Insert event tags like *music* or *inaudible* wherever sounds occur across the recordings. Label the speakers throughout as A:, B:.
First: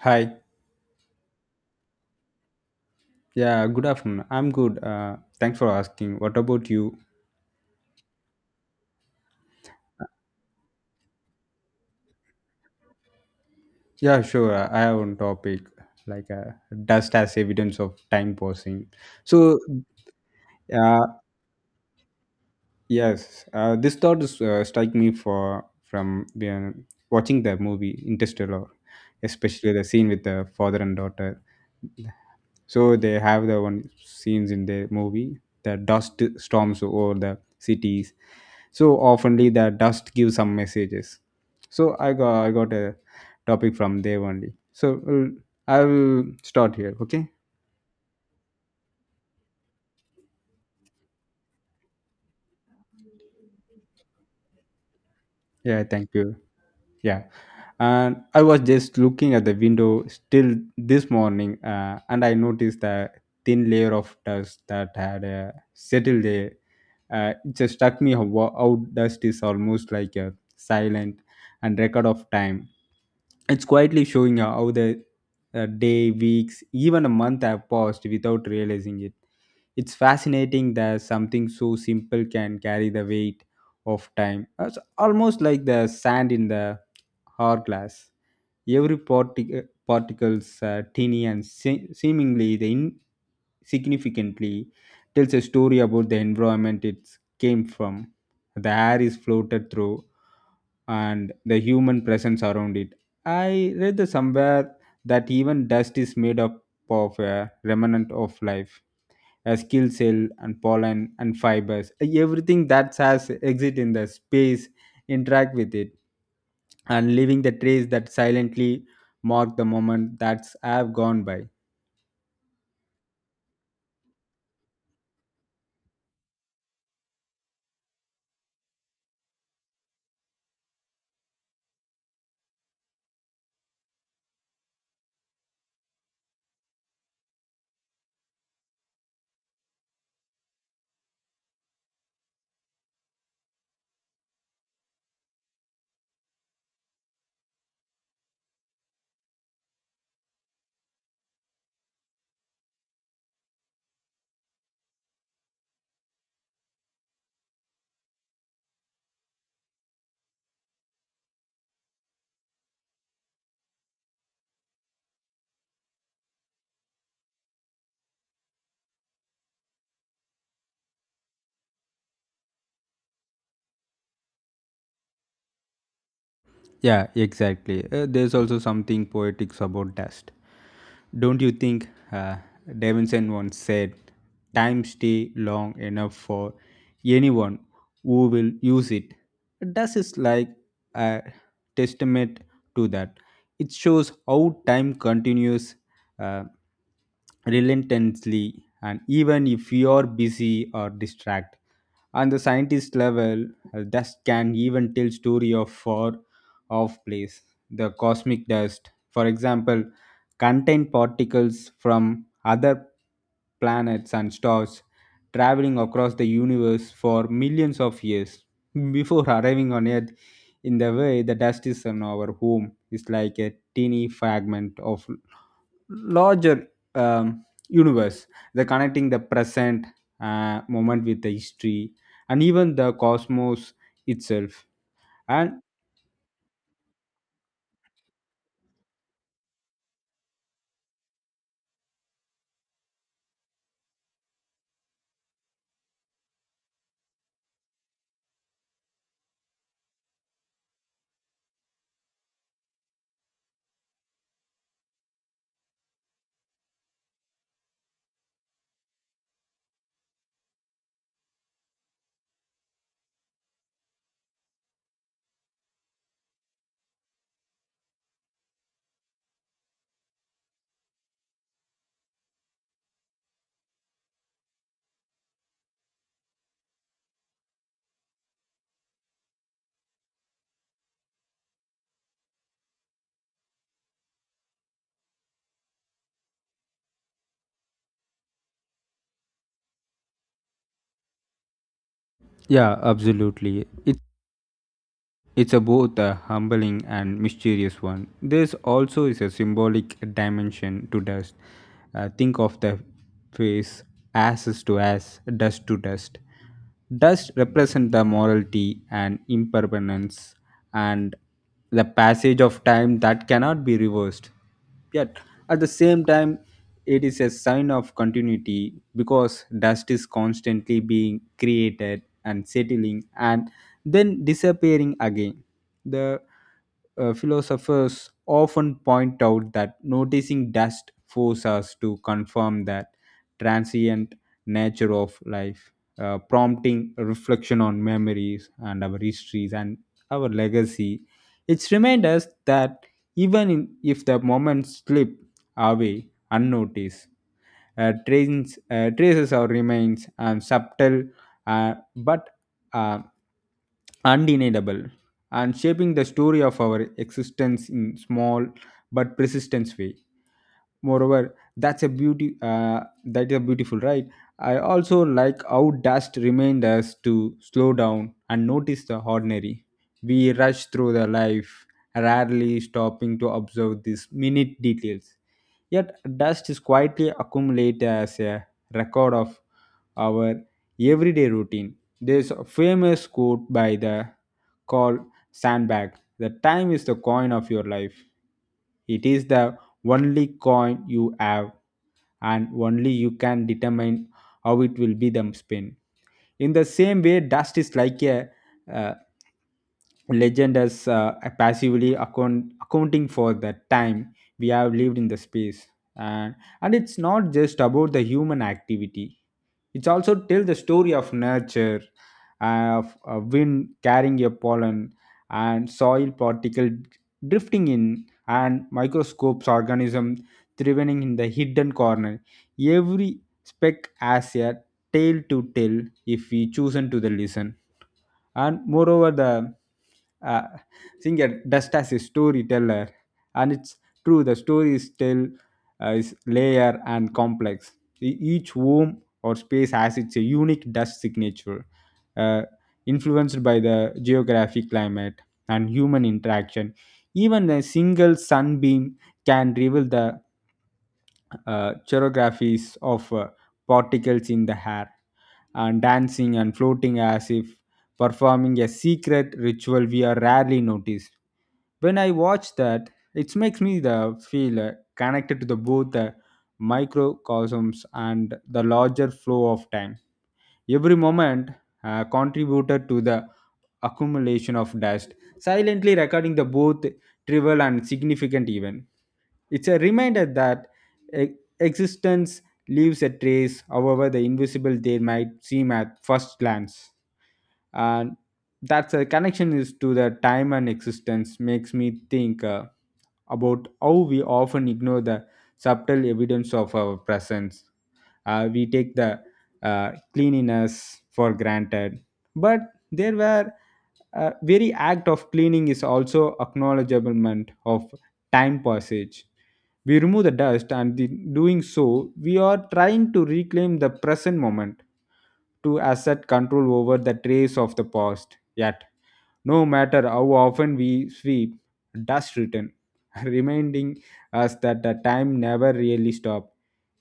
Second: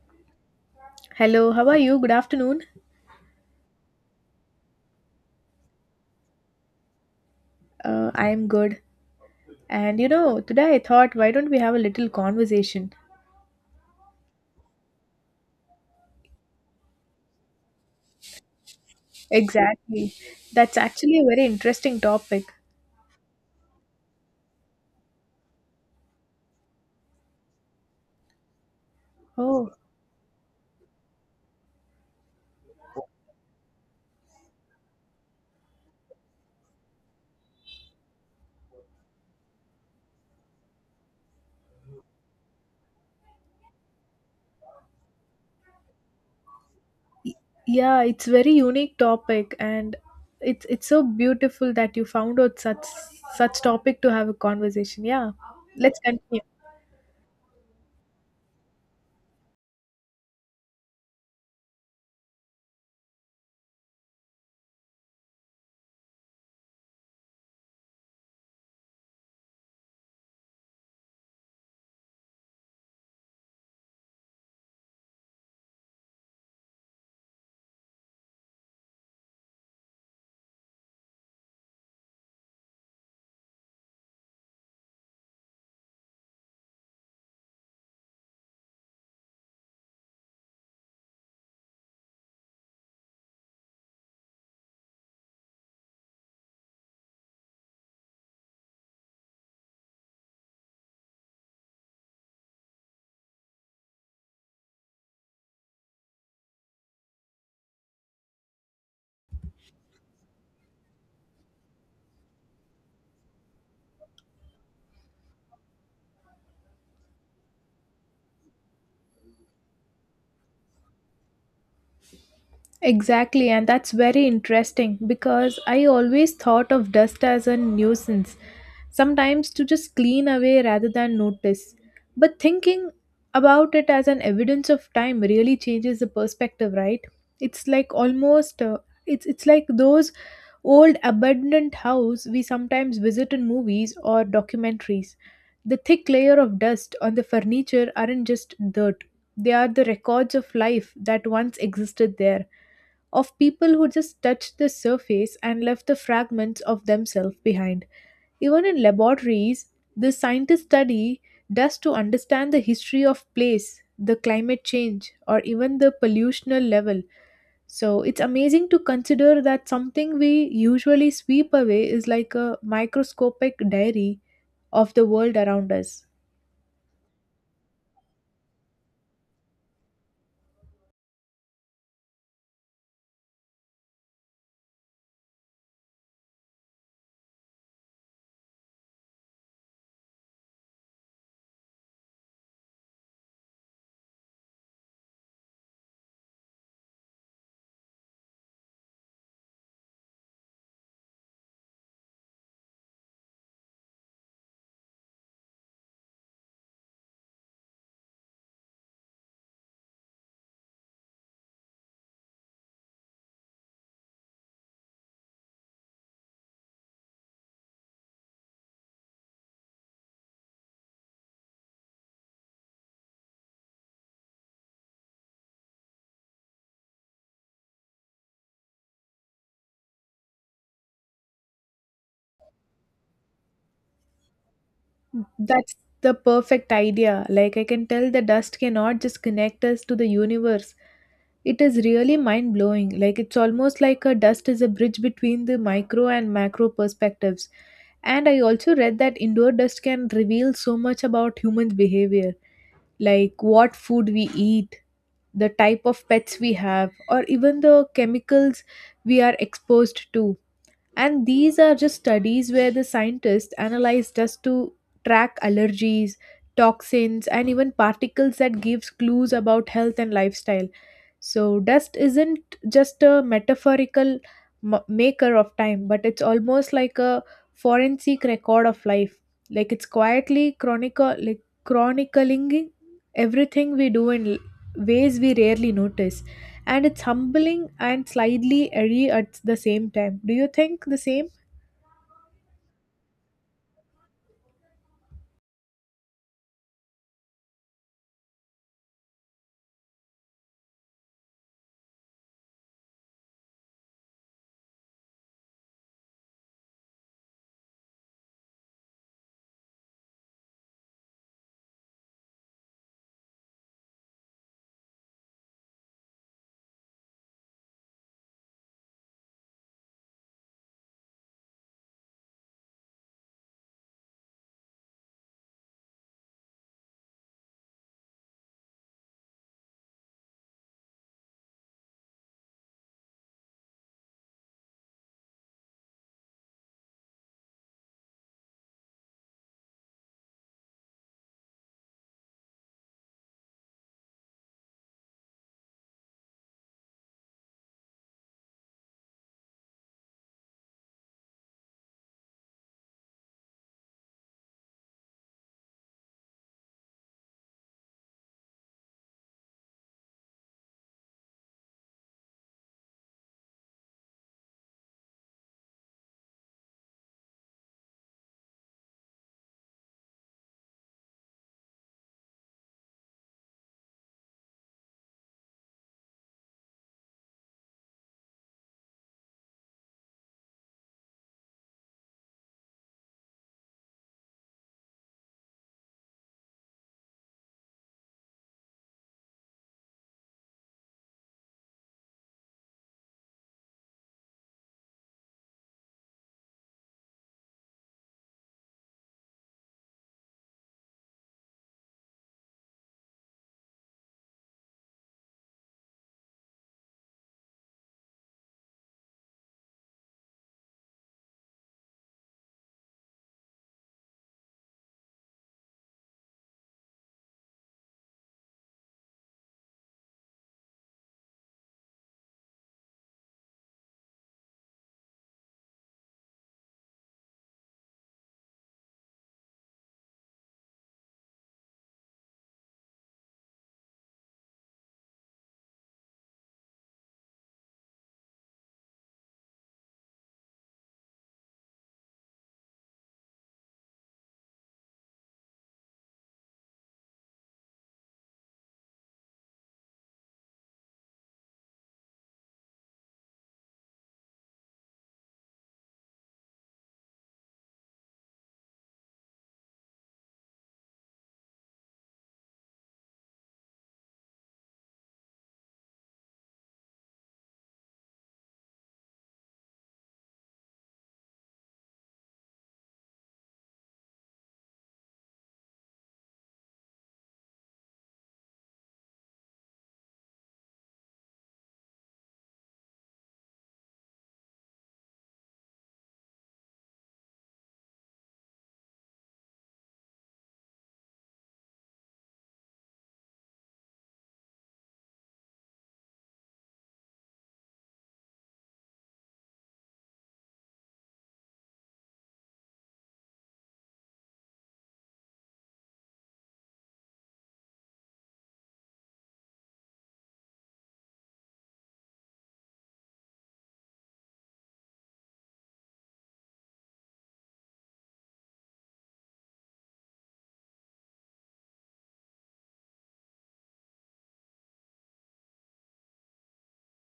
A: Hi.
B: Hello, how are you? Good afternoon.
A: Yeah, good afternoon. I'm good. Thanks for asking. What about you?
B: I am good. And you know, today I thought, why don't we have a little conversation?
A: Yeah, sure. I have one topic like dust as evidence of time passing. So,
B: Exactly. That's actually
A: uh,
B: a very interesting topic.
A: yes, this thought is strike me for from watching the movie Interstellar,
B: Oh,
A: especially the scene with the father and daughter. So they have the one scenes in the movie. The dust storms over the cities so oftenly the dust gives some messages so I got a topic from there only so I'll start here okay
B: yeah, it's very unique topic, and it's so beautiful that you found out such such topic to have a conversation. Yeah,
A: yeah
B: let's
A: thank you.
B: continue.
A: Yeah. And I was just looking at the window still this morning and I noticed a thin layer of dust that had settled there. It just struck me how dust is almost like a silent and record of time. It's quietly showing how the day, weeks, even a month have passed without realizing it. It's fascinating that something so simple can carry the weight of time. It's almost like the sand in the hourglass. Every particles, tiny and seemingly the insignificantly, tells a story about the environment it came from. The air is floated through, and the human presence around it. I read the somewhere that even dust is made up of a remnant of life, a skill cell and pollen and fibers, everything that has exit in the space interact with it and leaving the trace that silently mark the moment that's have gone by.
B: Exactly, and that's very interesting because I always thought of dust as a nuisance, sometimes to just clean away rather than notice. But thinking about it as an evidence of time really changes the perspective, right? It's like almost it's like those old abandoned house we sometimes visit in movies or documentaries. The thick layer of dust on the furniture aren't just dirt. They are the records of life that once existed there of people who just touched the surface and left the fragments of themselves behind. Even in laboratories, the scientists study dust to understand the history of place, the climate change, or even the pollutional level. So it's amazing to consider that something we usually sweep away is like a microscopic diary of the world around us.
A: Yeah, exactly. There's also something poetic about dust. Don't you think? Davidson once said, time stay long enough for anyone who will use it. Thus is like a testament to that. It shows how time continues uh, relentlessly, and even if you are busy or distracted. On the scientist level, dust can even tell story of far off place. The cosmic dust, for example, contain particles from other planets and stars traveling across the universe for millions of years *laughs* before arriving on earth in the way the dust is on our home is like a teeny fragment of larger universe the connecting the present moment with the history and even the cosmos itself and
B: That's the perfect idea. Like, I can tell the dust cannot just connect us to the universe. It is really mind blowing. Like, it's almost like a dust is a bridge between the micro and macro perspectives. And I also read that indoor dust can reveal so much about humans' behavior, like what food we eat, the type of pets we have, or even the chemicals we are exposed to. And these are just studies where the scientists analyze dust to track allergies, toxins, and even particles that gives clues about health and lifestyle. So, dust isn't just a metaphorical maker of time, but it's almost like a forensic record of life. Like it's quietly chronicle, like chronicling everything we do in ways we rarely notice, and it's humbling and slightly eerie at the same time. Do you think the same?
A: yeah absolutely. It's a both a humbling and mysterious one. This also is a symbolic dimension to dust. Think of the phrase ashes to ash, dust to dust. Dust represents the morality and impermanence and the passage of time that cannot be reversed. Yet, at the same time, it is a sign of continuity because dust is constantly being created and settling and then disappearing again. The philosophers often point out that noticing dust forces us to confirm that transient nature of life, prompting reflection on memories and our histories and our legacy. It's remind us that even in, if the moments slip away unnoticed. Trains, traces or remains and subtle but uh, undeniable and shaping the story of our existence in small but persistent way moreover that's a beauty that is beautiful right. I also like how dust reminds us to slow down and notice the ordinary we rush through the life rarely stopping to observe these minute details. Yet, dust is quietly accumulated as a record of our everyday routine. There's a famous quote by the called Sandbag. The time is the coin of your life. It is the only coin you have, and only you can determine how it will be the spin. In the same way, dust is like a uh, legend as passively accounting for the time we have lived in the space and it's not just about the human activity it's also tell the story of nurture of a wind carrying a pollen and soil particle drifting in and microscopes organism thriving in the hidden corner. Every speck has a tale to tell if we chosen to the listen and moreover the uh, singer dust as a storyteller and it's true the story is still is layer and complex. Each home or space has its unique dust signature uh, influenced by the geographic climate and human interaction. Even a single sunbeam can reveal the choreographies of particles in the hair and dancing and floating as if performing a secret ritual we are rarely noticed. When I watch that, it makes me the feel connected to the both the microcosms and the larger flow of time. Every moment contributed to the accumulation of dust, silently recording the both trivial and significant event. It's a reminder that E- existence leaves a trace, however, the invisible they might seem at first glance. And that's a connection is to the time and existence makes me think about how we often ignore the subtle evidence of our presence. We take the cleanliness for granted, but there were very act of cleaning is also acknowledgement of time passage. We remove the dust and the doing so we are trying to reclaim the present moment to assert control over the trace of the past yet no matter how often we sweep dust return *laughs* reminding us that the time never really stops.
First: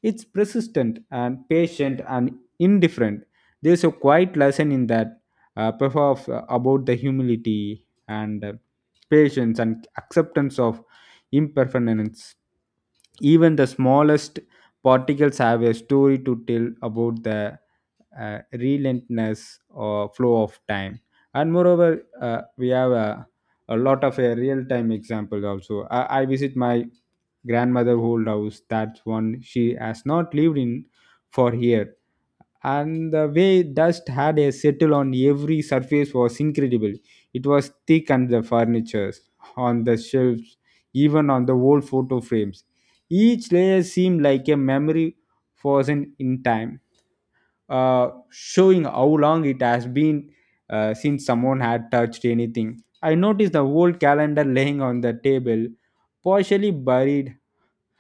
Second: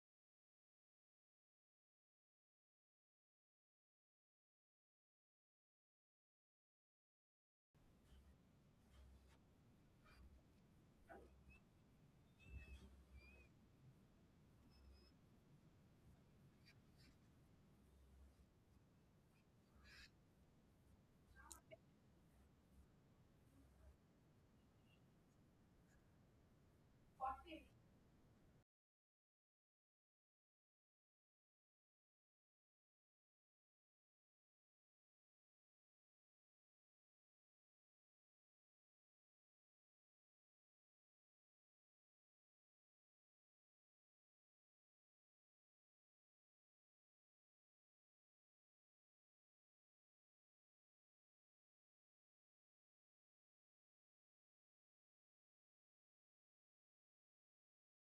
A: It's persistent and patient and indifferent. There's a quiet lesson in that perhaps about the humility and patience and acceptance of impermanence. Even the smallest particles have a story to tell about the relentless flow of time. And moreover, we have a lot of a real-time example also. I visit my grandmother old house. That's one she has not lived in for years and the way dust had a settle on every surface was incredible. It was thick on the furniture, on the shelves, even on the old photo frames. Each layer seemed like a memory frozen in time, showing how long it has been since someone had touched anything. I noticed the old calendar laying on the table, partially buried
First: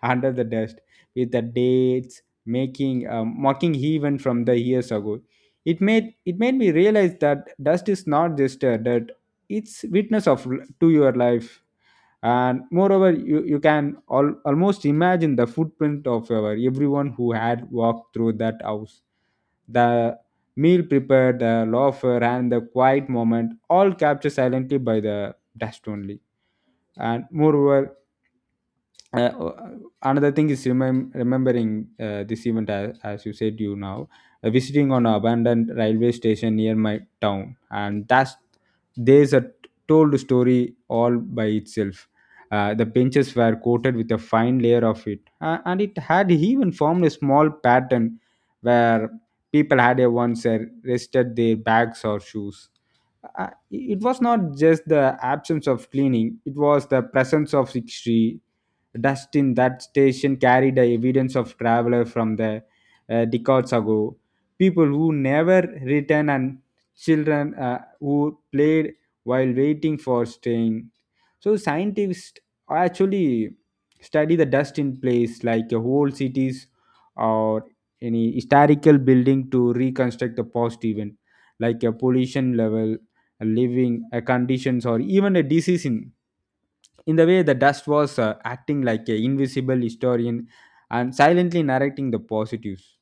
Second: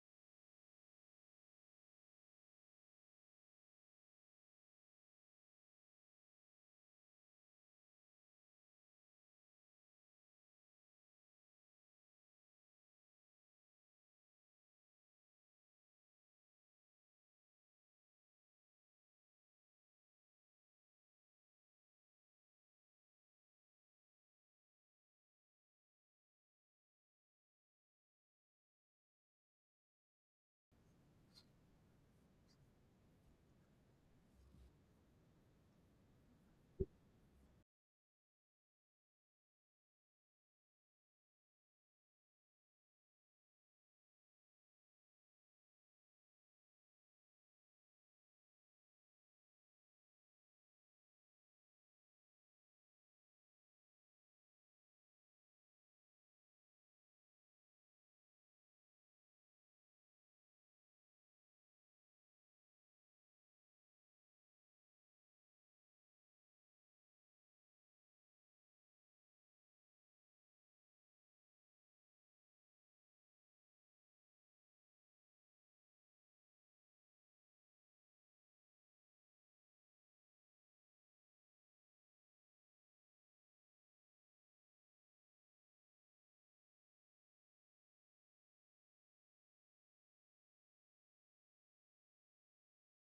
A: under the dust with the dates making mocking even from the years ago. It made me realize that dust is not just a dirt. It's witness of to your life and moreover you can almost imagine the footprint of our everyone who had walked through that house. The meal prepared the laughter and the quiet moment all captured silently by the dust only. And moreover uh, another thing is remembering this event as you said you now visiting on an abandoned railway station near my town and that's there's a told story all by itself. The benches were coated with a fine layer of it and it had even formed a small pattern where people had a once rested their bags or shoes. It was not just the absence of cleaning. It was the presence of history. Dust in that station carried the evidence of traveler from the decades ago, people who never returned, and children who played while waiting for train. So scientists actually study the dust in place like a whole cities or any historical building to reconstruct the past event like a pollution level, living a conditions, or even a disease in. In the way, the dust was acting like an invisible historian and silently narrating the positives.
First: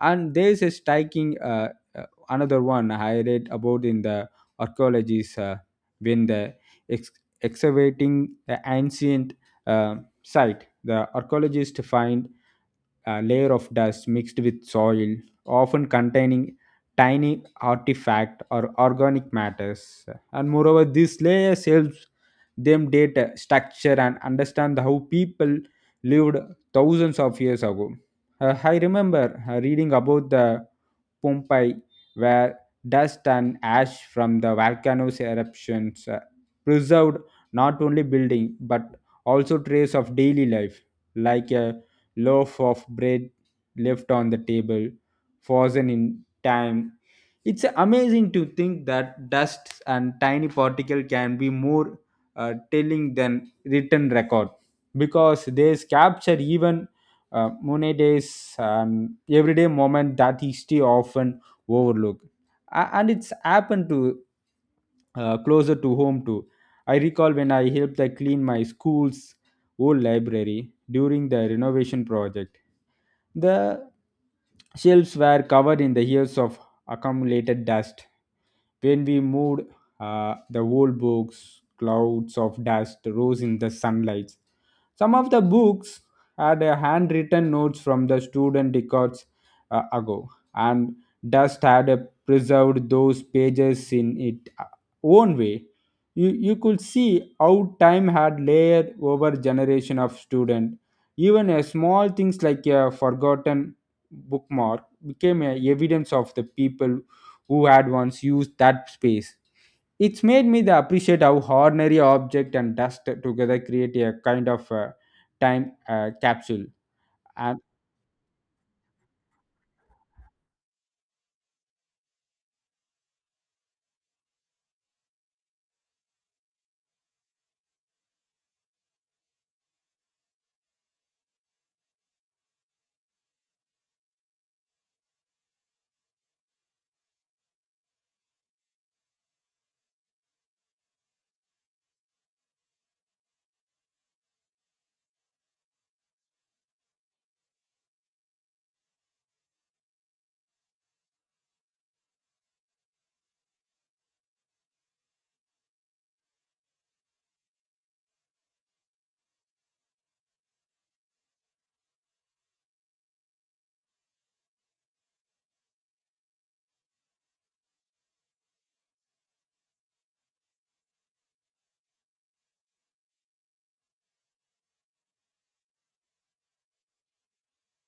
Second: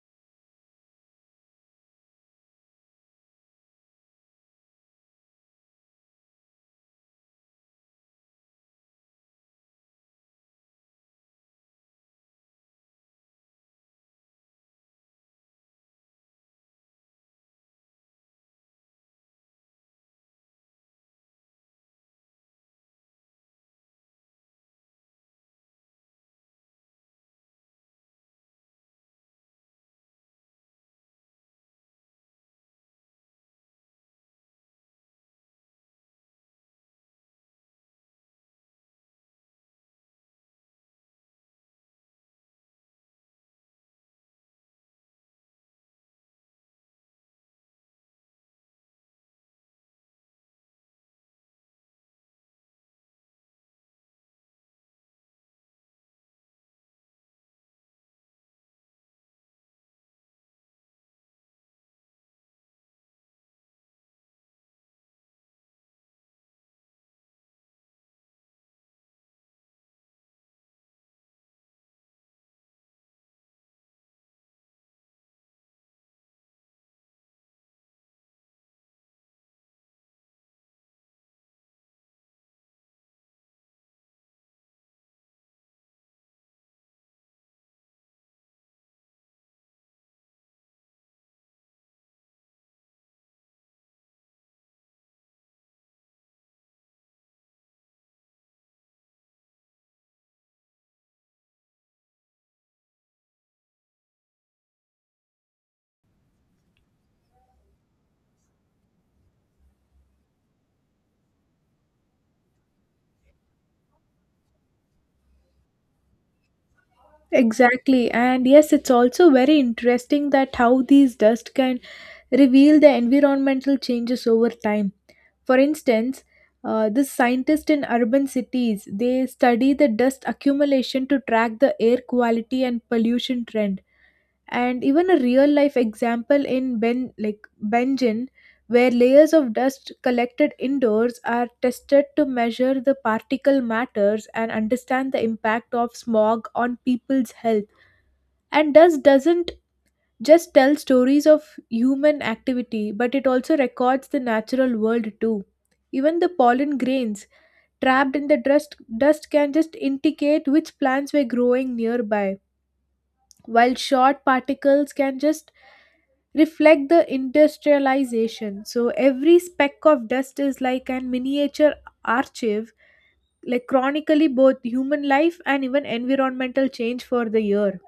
A: And there is a striking uh, another one I read about in the archaeologists when the ex- excavating the ancient site, the archaeologists find a layer of dust mixed with soil, often containing tiny artifact or organic matters. And moreover, this layer helps them data structure and understand how people lived thousands of years ago. I remember reading about the Pompeii where dust and ash from the volcano's eruptions preserved not only building but also trace of daily life like a loaf of bread left on the table frozen in time. It's amazing to think that dust and tiny particle can be more telling than written record because they capture even monetized and everyday moment that history often overlook. And it's happened to closer to home too. I recall when I helped I clean my school's old library during the renovation project. The shelves were covered in the years of accumulated dust. When we moved the old books, clouds of dust rose in the sunlight. Some of the books had handwritten notes from the student records ago, and dust had preserved those pages in its own way. You could see how time had layered over generation of student. Even a small things like a forgotten bookmark became a evidence of the people who had once used that space. It's made me the appreciate how ordinary object and dust together create a kind of time capsule.
B: Exactly, and yes, it's also very interesting that how these dust can reveal the environmental changes over time. For instance, the scientists in urban cities they study the dust accumulation to track the air quality and pollution trend. And even a real life example in Benjin, where layers of dust collected indoors are tested to measure the particle matters and understand the impact of smog on people's health. And dust doesn't just tells stories of human activity, but it also records the natural world too. Even the pollen grains trapped in the dust, can just indicate which plants were growing nearby, while short particles can just reflect the industrialization. So every speck of dust is like a miniature archive, like chronically both human life and even environmental change for the year.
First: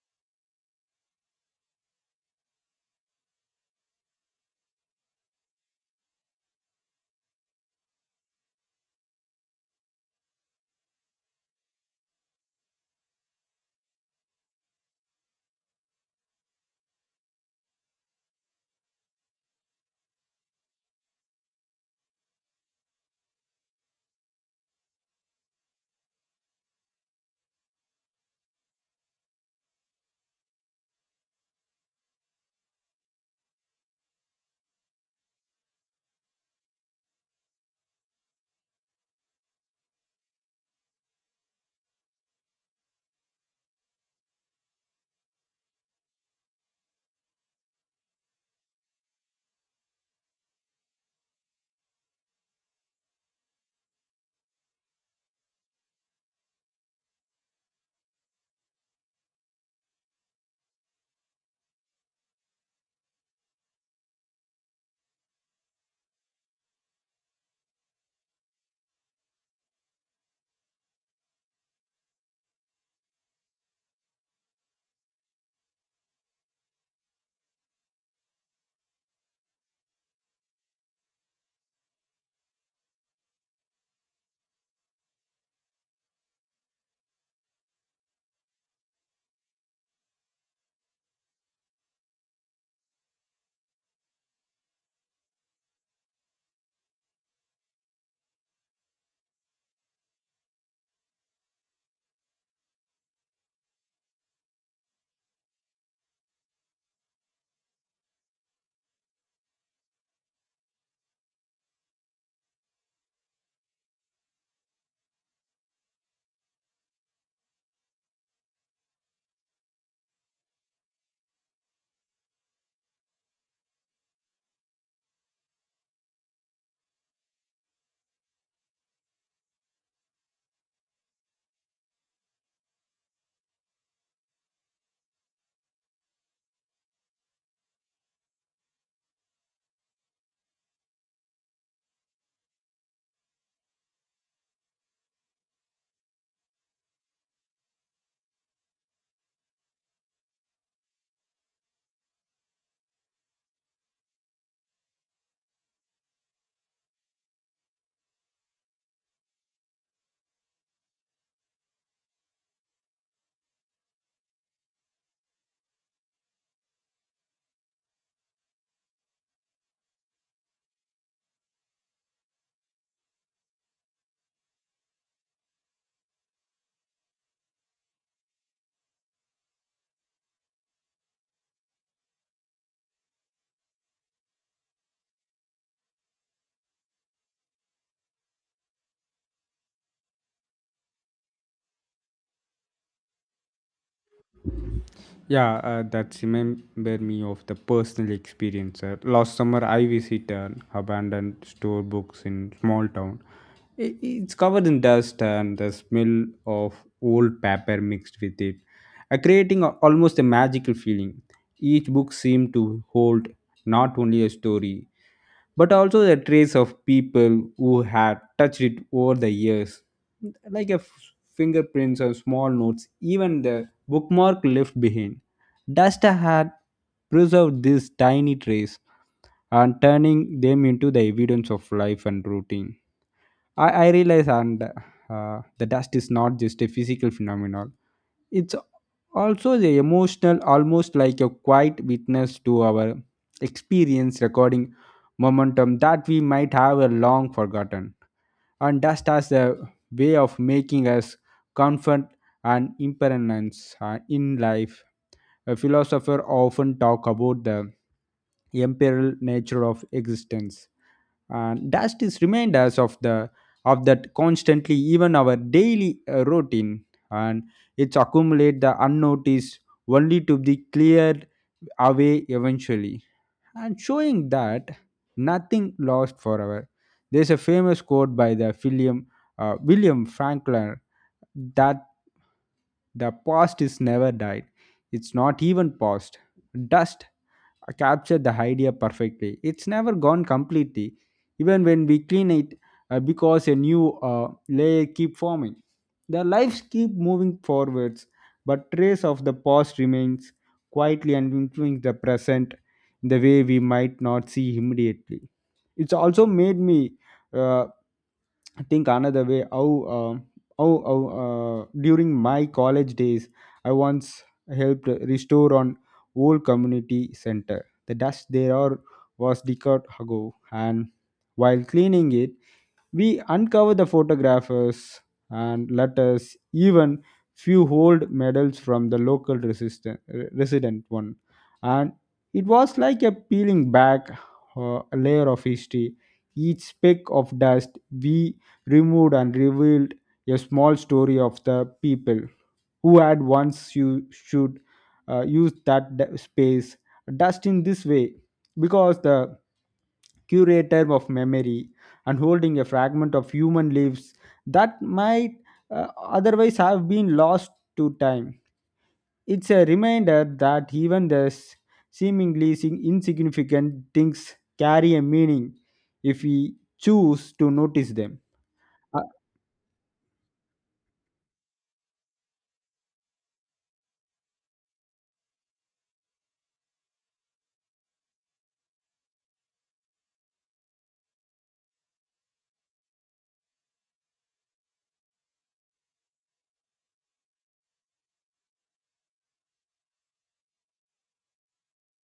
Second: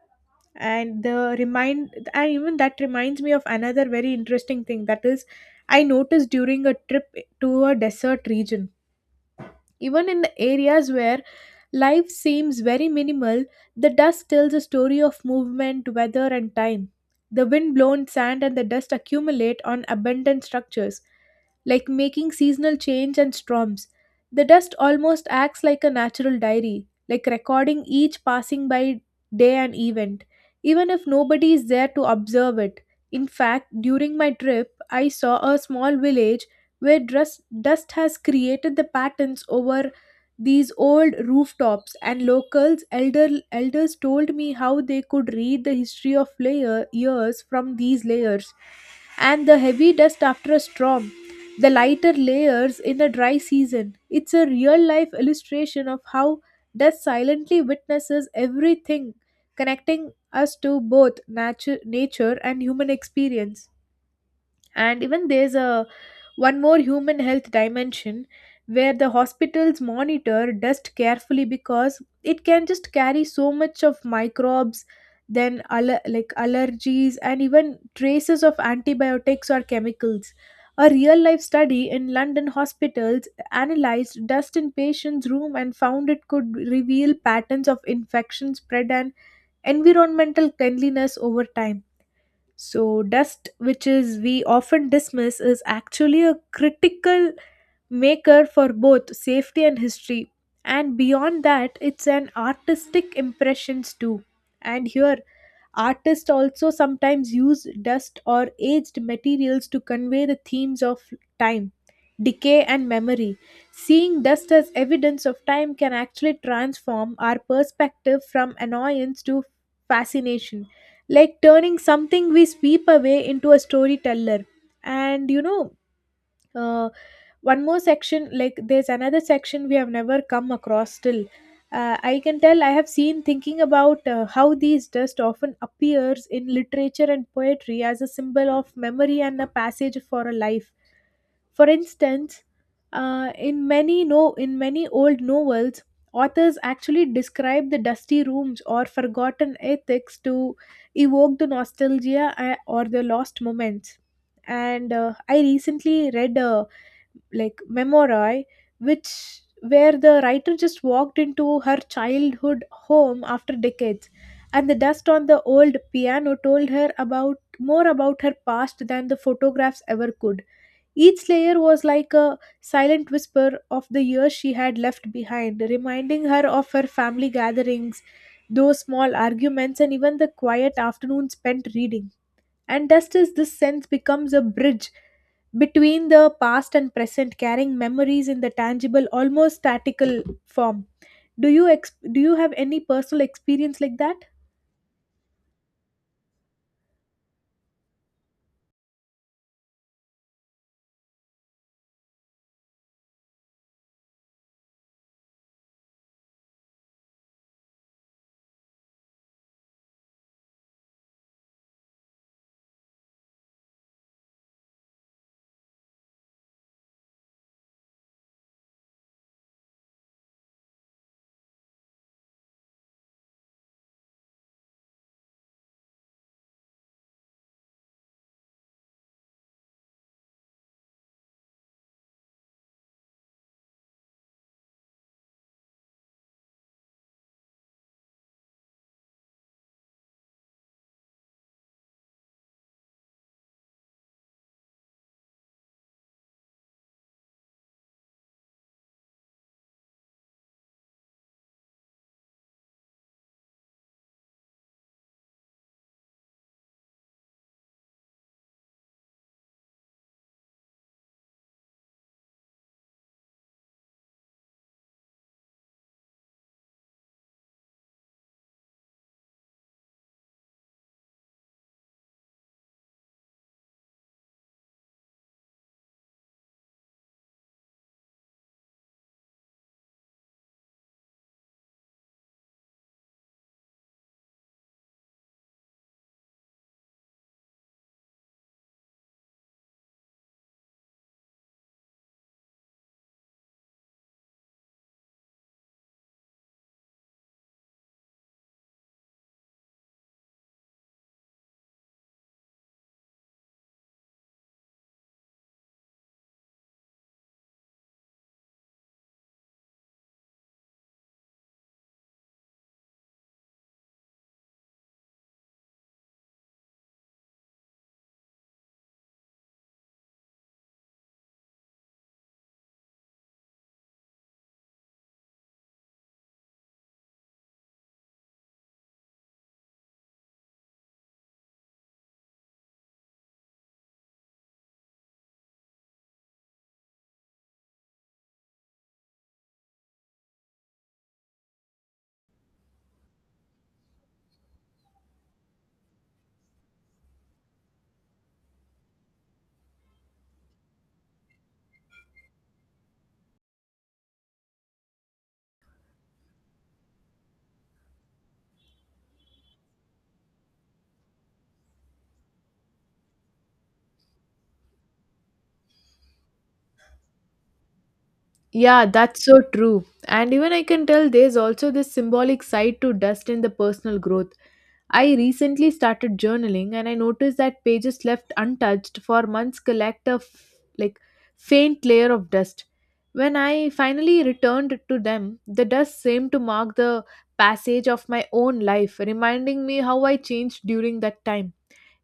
B: And the remind and even that reminds me of another very interesting thing, that is I noticed during a trip to a desert region. Even in the areas where life seems very minimal, the dust tells a story of movement, weather, and time. The wind blown sand and the dust accumulate on abandoned structures, like making seasonal change and storms. The dust almost acts like a natural diary, like recording each passing by day and event, even if nobody is there to observe it. In fact, during my trip, I saw a small village where dust has created the patterns over these old rooftops, and locals elder elders told me how they could read the history of layer years from these layers, and the heavy dust after a storm, the lighter layers in a dry season. It's a real life illustration of how dust silently witnesses everything, connecting us to both nature and human experience. And even there's a one more human health dimension where the hospitals monitor dust carefully because it can just carry so much of microbes, then like allergies and even traces of antibiotics or chemicals. A real life study in London hospitals analyzed dust in patients room and found it could reveal patterns of infection spread and environmental cleanliness over time. So, dust, which is we often dismiss, is actually a critical maker for both safety and history. And beyond that, it's an artistic impressions too. And here, artists also sometimes use dust or aged materials to convey the themes of time, decay, and memory. Seeing dust as evidence of time can actually transform our perspective from annoyance to fascination, like turning something we sweep away into a storyteller. And you know, uh, one more section, like there's another section we have never come across till I can tell I have seen thinking about how these dust often appears in literature and poetry as a symbol of memory and a passage for a life. For instance, in many no in many old novels, authors actually describe the dusty rooms or forgotten ethics to evoke the nostalgia or the lost moments. And I recently read a like memoroi, which where the writer just walked into her childhood home after decades, and the dust on the old piano told her about more about her past than the photographs ever could. Each layer was like a silent whisper of the years she had left behind, reminding her of her family gatherings, those small arguments, and even the quiet afternoon spent reading. And just as this sense becomes a bridge between the past and present, carrying memories in the tangible, almost statical form. Do you have any personal experience like that?
A: Yeah, that's remember me of the personal experience. Last summer, I visited an abandoned store books in small town. It's covered in dust and the smell of old paper mixed with it, creating a, almost a magical feeling. Each book seemed to hold not only a story, but also the trace of people who had touched it over the years, like a fingerprints or small notes, even the bookmark left behind. Dust had preserved these tiny traces and turning them into the evidence of life and routine. I realize and the dust is not just a physical phenomenon. It's also the emotional, almost like a quiet witness to our experience recording momentum that we might have a long forgotten. And dust has a way of making us confident and impermanence in life a philosopher often talk about the imperial nature of existence and that is remind us of the of that constantly even our daily routine and it's accumulate the unnoticed only to be cleared away eventually and showing that nothing lost forever. There's a famous quote by the william william franklin that the past is never died. It's not even past. Dust captured the idea perfectly. It's never gone completely, even when we clean it, because a new layer keep forming. The lives keep moving forwards, but trace of the past remains quietly and influence the present in the way we might not see immediately. It's also made me uh, think another way how. um Oh, oh, During my college days, I once helped restore an old community center. The dust there are- Was decades ago, and while cleaning it, we uncover the photographers and letters, even few old medals from the local resistant, resident one. And it was like a peeling back a layer of history. Each speck of dust we removed and revealed a small story of the people who had once you should use that space dust in this way because the curator of memory and holding a fragment of human lives that might otherwise have been lost to time. It's a reminder that even the seemingly insignificant things carry a meaning if we choose to notice them.
B: Yeah, that's so true. And even I can tell there's also this symbolic side to dust in the personal growth. I recently started journaling and I noticed that pages left untouched for months collect a like faint layer of dust. When I finally returned to them, the dust seemed to mark the passage of my own life, reminding me how I changed during that time.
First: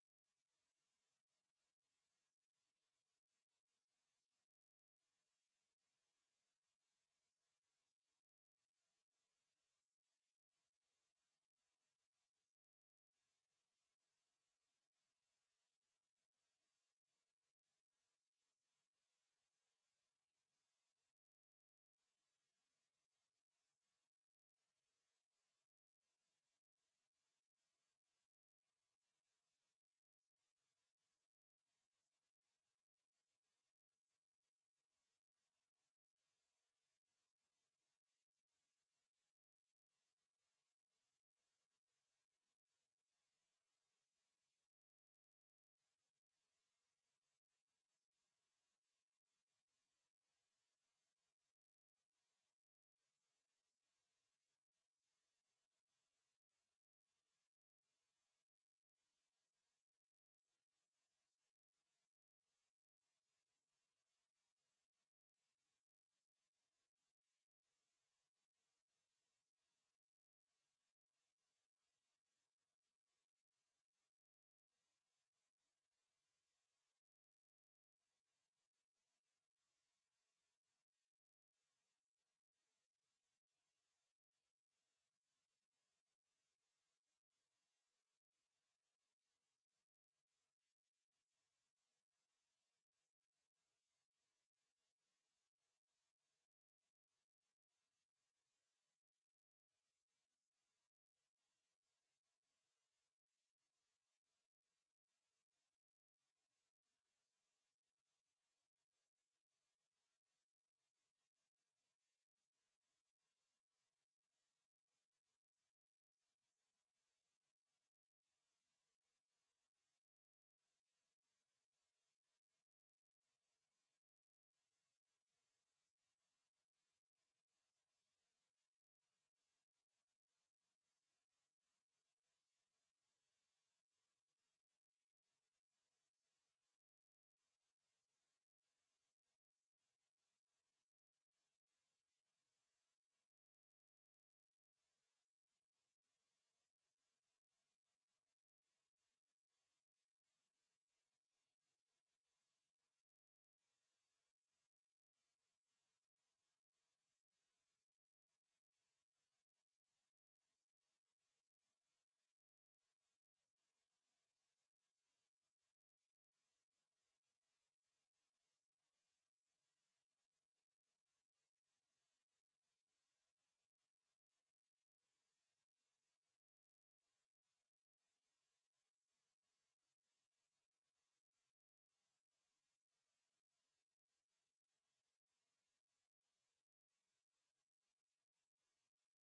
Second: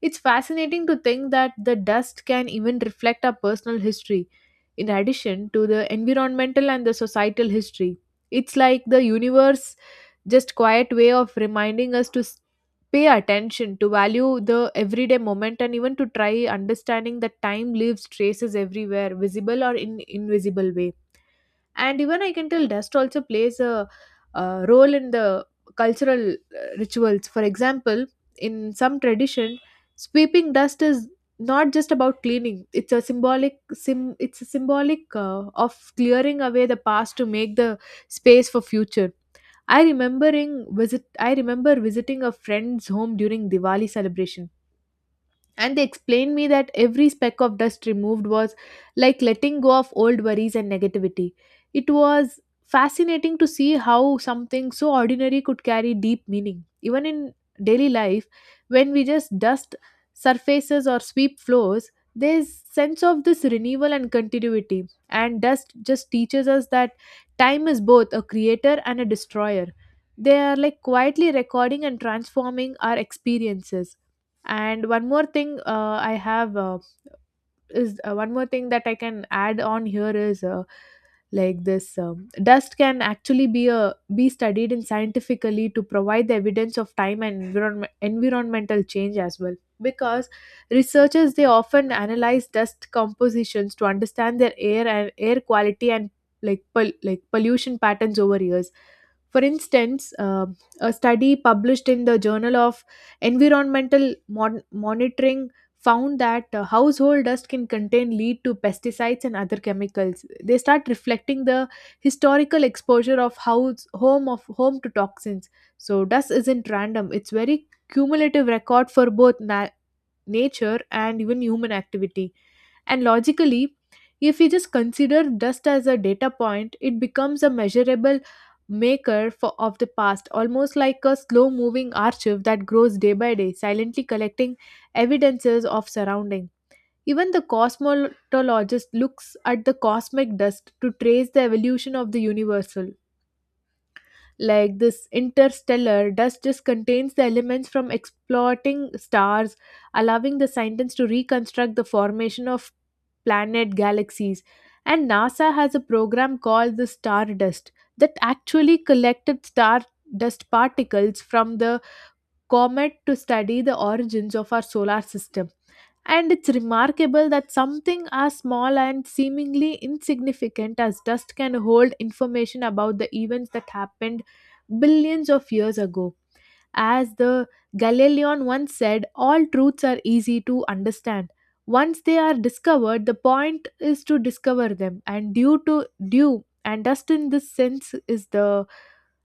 B: It's fascinating to think that the dust can even reflect our personal history, in addition to the environmental and the societal history. It's like the universe just quiet way of reminding us to pay attention, to value the everyday moment, and even to try understanding that time leaves traces everywhere, visible or in invisible way. And even I can tell dust also plays a, role in the cultural rituals. For example, in some tradition, sweeping dust is not just about cleaning. It's a symbolic sim. It's a symbolic of clearing away the past to make the space for future. I remember visiting a friend's home during Diwali celebration, and they explained me that every speck of dust removed was like letting go of old worries and negativity. It was fascinating to see how something so ordinary could carry deep meaning even in daily life. When we just dust surfaces or sweep floors, there's sense of this renewal and continuity, and dust just teaches us that time is both a creator and a destroyer. They are like quietly recording and transforming our experiences. And one more thing I have is one more thing that I can add on here is like this dust can actually be studied in scientifically to provide the evidence of time and environmental change as well, because researchers they often analyze dust compositions to understand their air quality and like pollution patterns over years. For instance, a study published in the journal of environmental monitoring found that household dust can contain lead to pesticides and other chemicals. They start reflecting the historical exposure of house home of home to toxins. So dust isn't random; it's very cumulative record for both nature and even human activity. And logically, if we just consider dust as a data point, it becomes a measurable maker for, of the past, almost like a slow moving archive that grows day by day, silently collecting evidences of surrounding. Even the cosmologist looks at the cosmic dust to trace the evolution of the universal, like this interstellar dust just contains the elements from exploding stars, allowing the scientists to reconstruct the formation of planet galaxies. And NASA has a program called the Stardust that actually collected star dust particles from the comet to study the origins of our solar system. And it's remarkable that something as small and seemingly insignificant as dust can hold information about the events that happened billions of years ago. As the Galilean once said, all truths are easy to understand. Once they are discovered, the point is to discover them. And due to due and dust in this sense is the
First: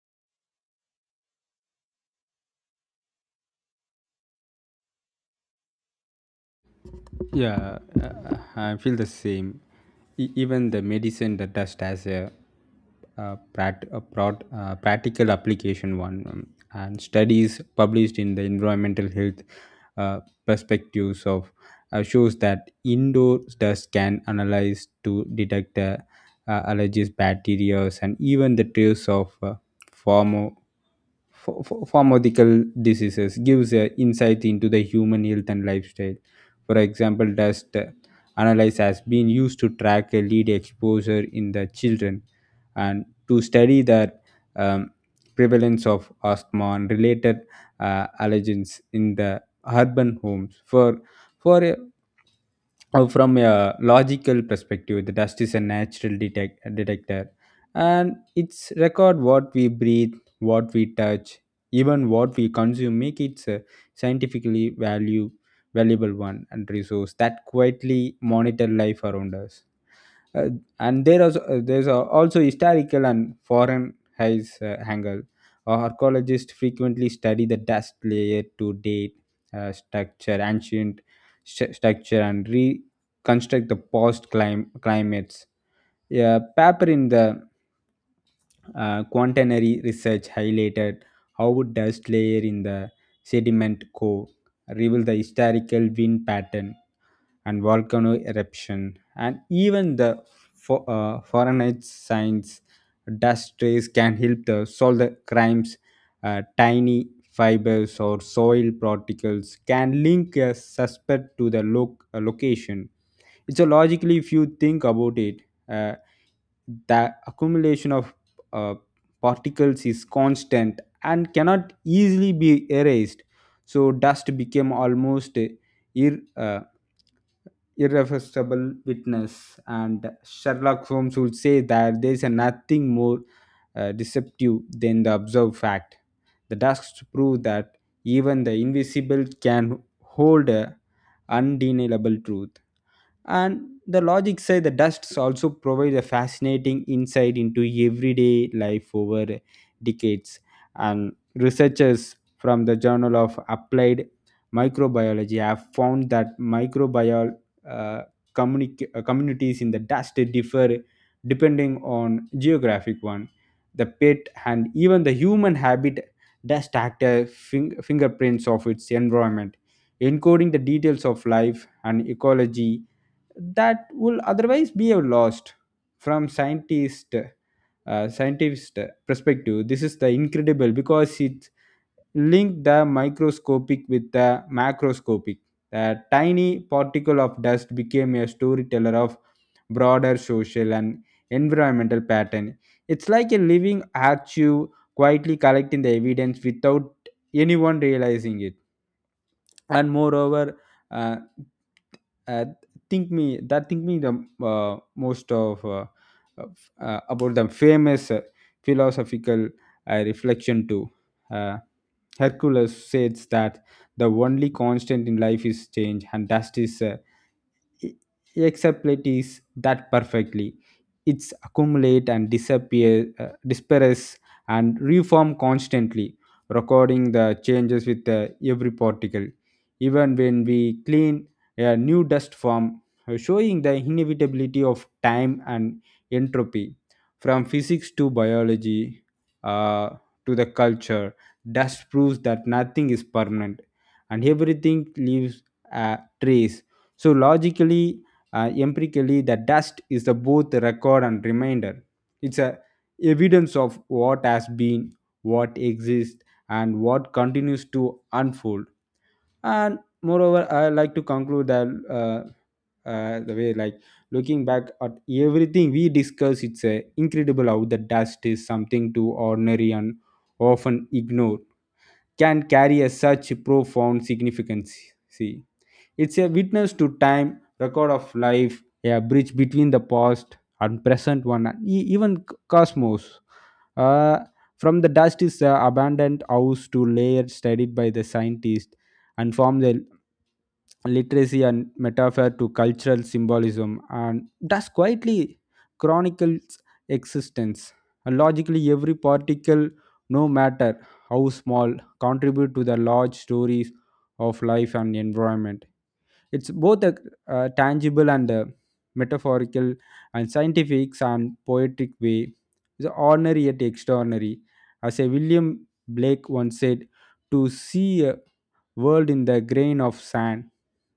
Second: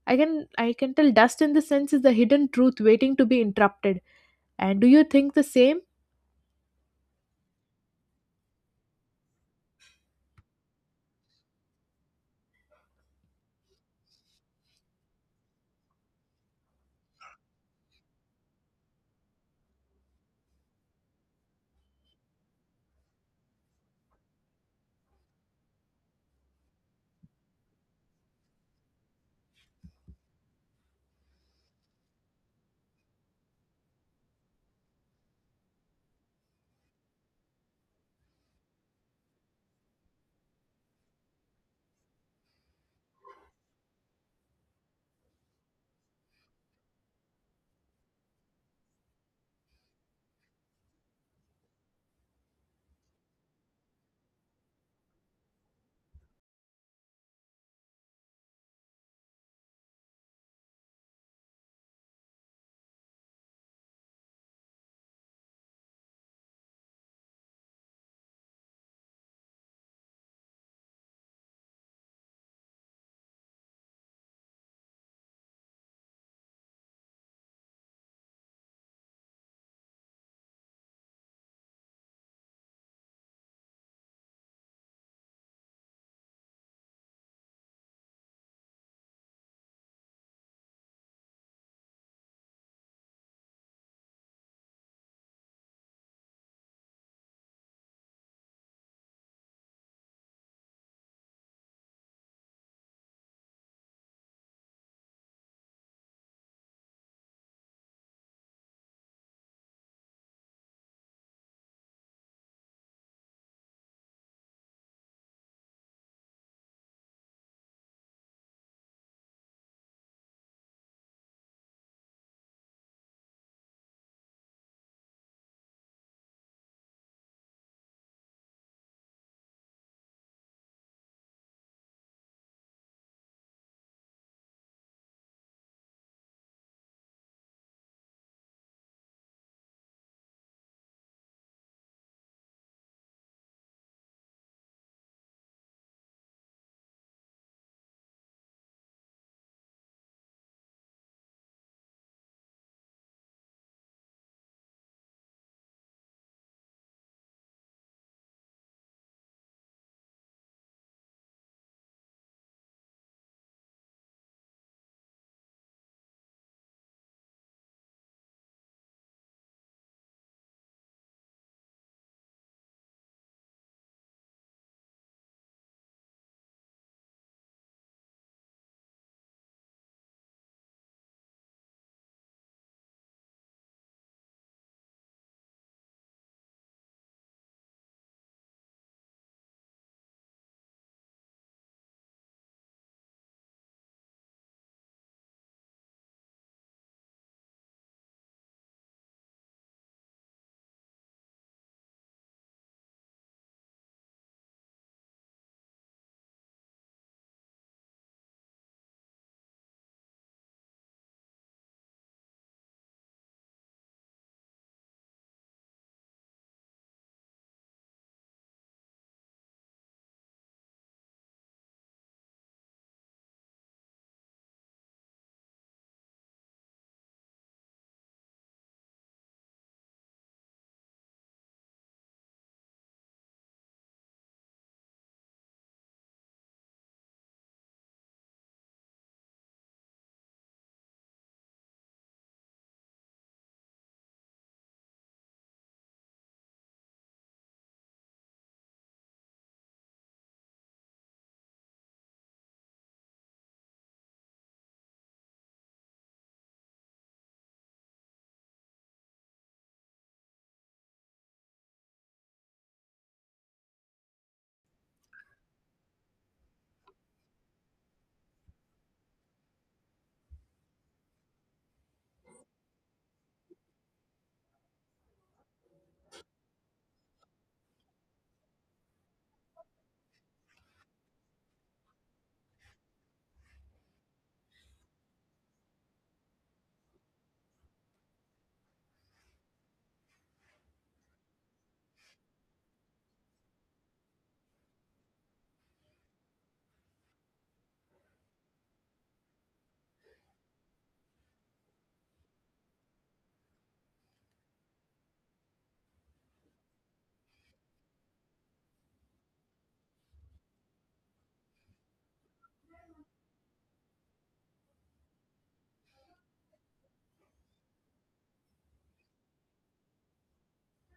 B: I can tell dust in the sense is the hidden truth waiting to be interrupted. And do you think the same?
A: Yeah, I feel the same. Even the medicine that dust has a, practical application one, and studies published in the environmental health uh, perspectives of shows that indoor dust can analyze to detect allergies, bacteria, and even the trace of pharma pharmaceutical diseases gives a insight into the human health and lifestyle. For example, dust analysis has been used to track a lead exposure in the children and to study the um, prevalence of asthma and related allergens in the urban homes. For a From a logical perspective, the dust is a natural detector and it's record what we breathe, what we touch, even what we consume, make it scientifically value valuable one and resource that quietly monitor life around us. uh, and there is there's a- also historical and foreign eyes angle. Archaeologists frequently study the dust layer to date structure, ancient structure, and reconstruct the past climates. A paper in the quaternary research highlighted how dust layer in the sediment core reveal the historical wind pattern and volcano eruption, and even the forensic science dust trace can help the solve the crimes. Tiny fibers or soil particles can link a suspect to the location. It's a logically, if you think about it, uh, the accumulation of uh, particles is constant and cannot easily be erased. So dust became almost ir- uh, irrefutable witness and sherlock holmes would say that there is nothing more deceptive than the observed fact. The tasks prove that even the invisible can hold a undeniable truth, and the logic say the dusts also provide a fascinating insight into everyday life over decades. And researchers from the journal of applied microbiology have found that microbial uh, communities in the dust differ depending on geographic one, the pet and even the human habit. Dust actor fingerprints of its environment, encoding the details of life and ecology that will otherwise be lost. From scientist scientist perspective this is the incredible because it link the microscopic with the macroscopic. The tiny particle of dust became a storyteller of broader social and environmental pattern. It's like a living archive quietly collecting the evidence without anyone realizing it. And moreover uh, uh, think me that think me the most of, about the famous philosophical reflection too. uh, Hercules says that the only constant in life is change and that is e- explains that perfectly. It's accumulate and disappear, disperse and reform constantly, recording the changes with every particle. Even when we clean a new dust form, showing the inevitability of time and entropy. From physics to biology uh, to the culture, dust proves that nothing is permanent and everything leaves a trace. So logically, empirically, the dust is the both record and reminder. It's a evidence of what has been, what exists, and what continues to unfold. And moreover, I like to conclude that the way like looking back at everything we discuss, it's incredible how the dust is something too ordinary and often ignored can carry a such profound significance. See. It's a witness to time, record of life, a bridge between the past and present one, and even cosmos. Uh, from the dust is an abandoned house to layer studied by the scientist, and from the literacy and metaphor to cultural symbolism and thus quietly chronicles existence. And logically, every particle, no matter how small, contribute to the large stories of life and environment. It's both a, tangible and a metaphorical and scientific and poetic way. It's ordinary yet extraordinary. As a William Blake once said, to see a world in the grain of sand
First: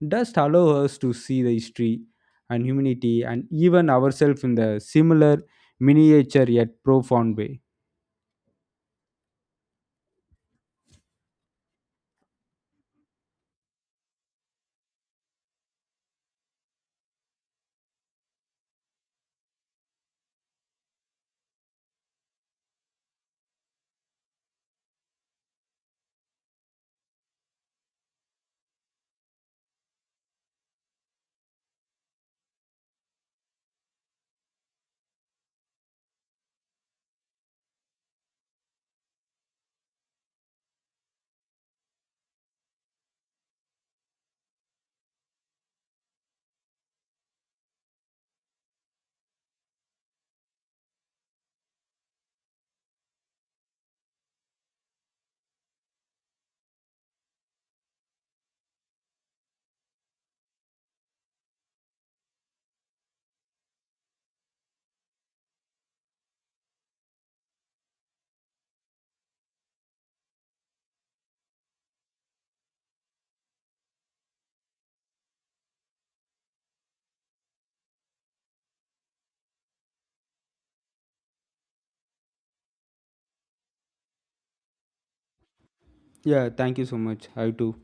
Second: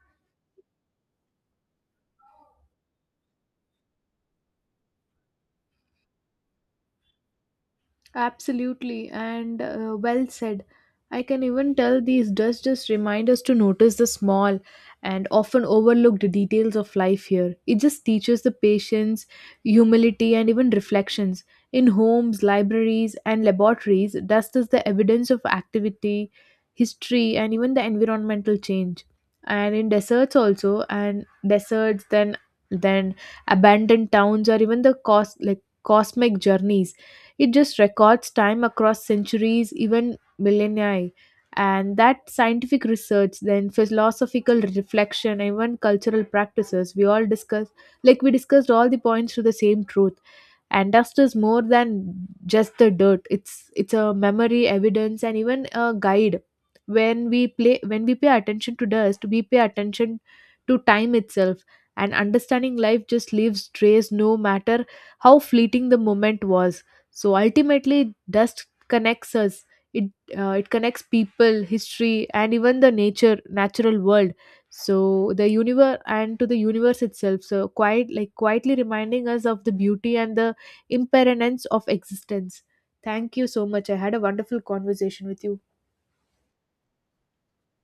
A: does allow us to see the history and humanity and even ourselves in the similar miniature yet profound way.
B: Absolutely, and well said. I can even tell these does just remind us to notice the small and often overlooked details of life here. It just teaches the patience, humility, and even reflections. In homes, libraries, and laboratories, dust is the evidence of activity, history, and even the environmental change. And in deserts also, and deserts, then abandoned towns, or even the cosmic journeys, it just records time across centuries, even millennia. And that scientific research, then philosophical reflection, and even cultural practices, we discussed all the points to the same truth. And dust is more than just the dirt. It's a memory, evidence, and even a guide. When we pay attention to dust, we pay attention to time itself. And understanding life just leaves trace, no matter how fleeting the moment was. So ultimately dust connects us, it it connects people, history, and even the nature natural world, so the universe, and to the universe itself, so quite like quietly reminding us of the beauty and the impermanence of existence. Thank you so much, I had a wonderful conversation with you.
A: Yeah, thank you so much. I too.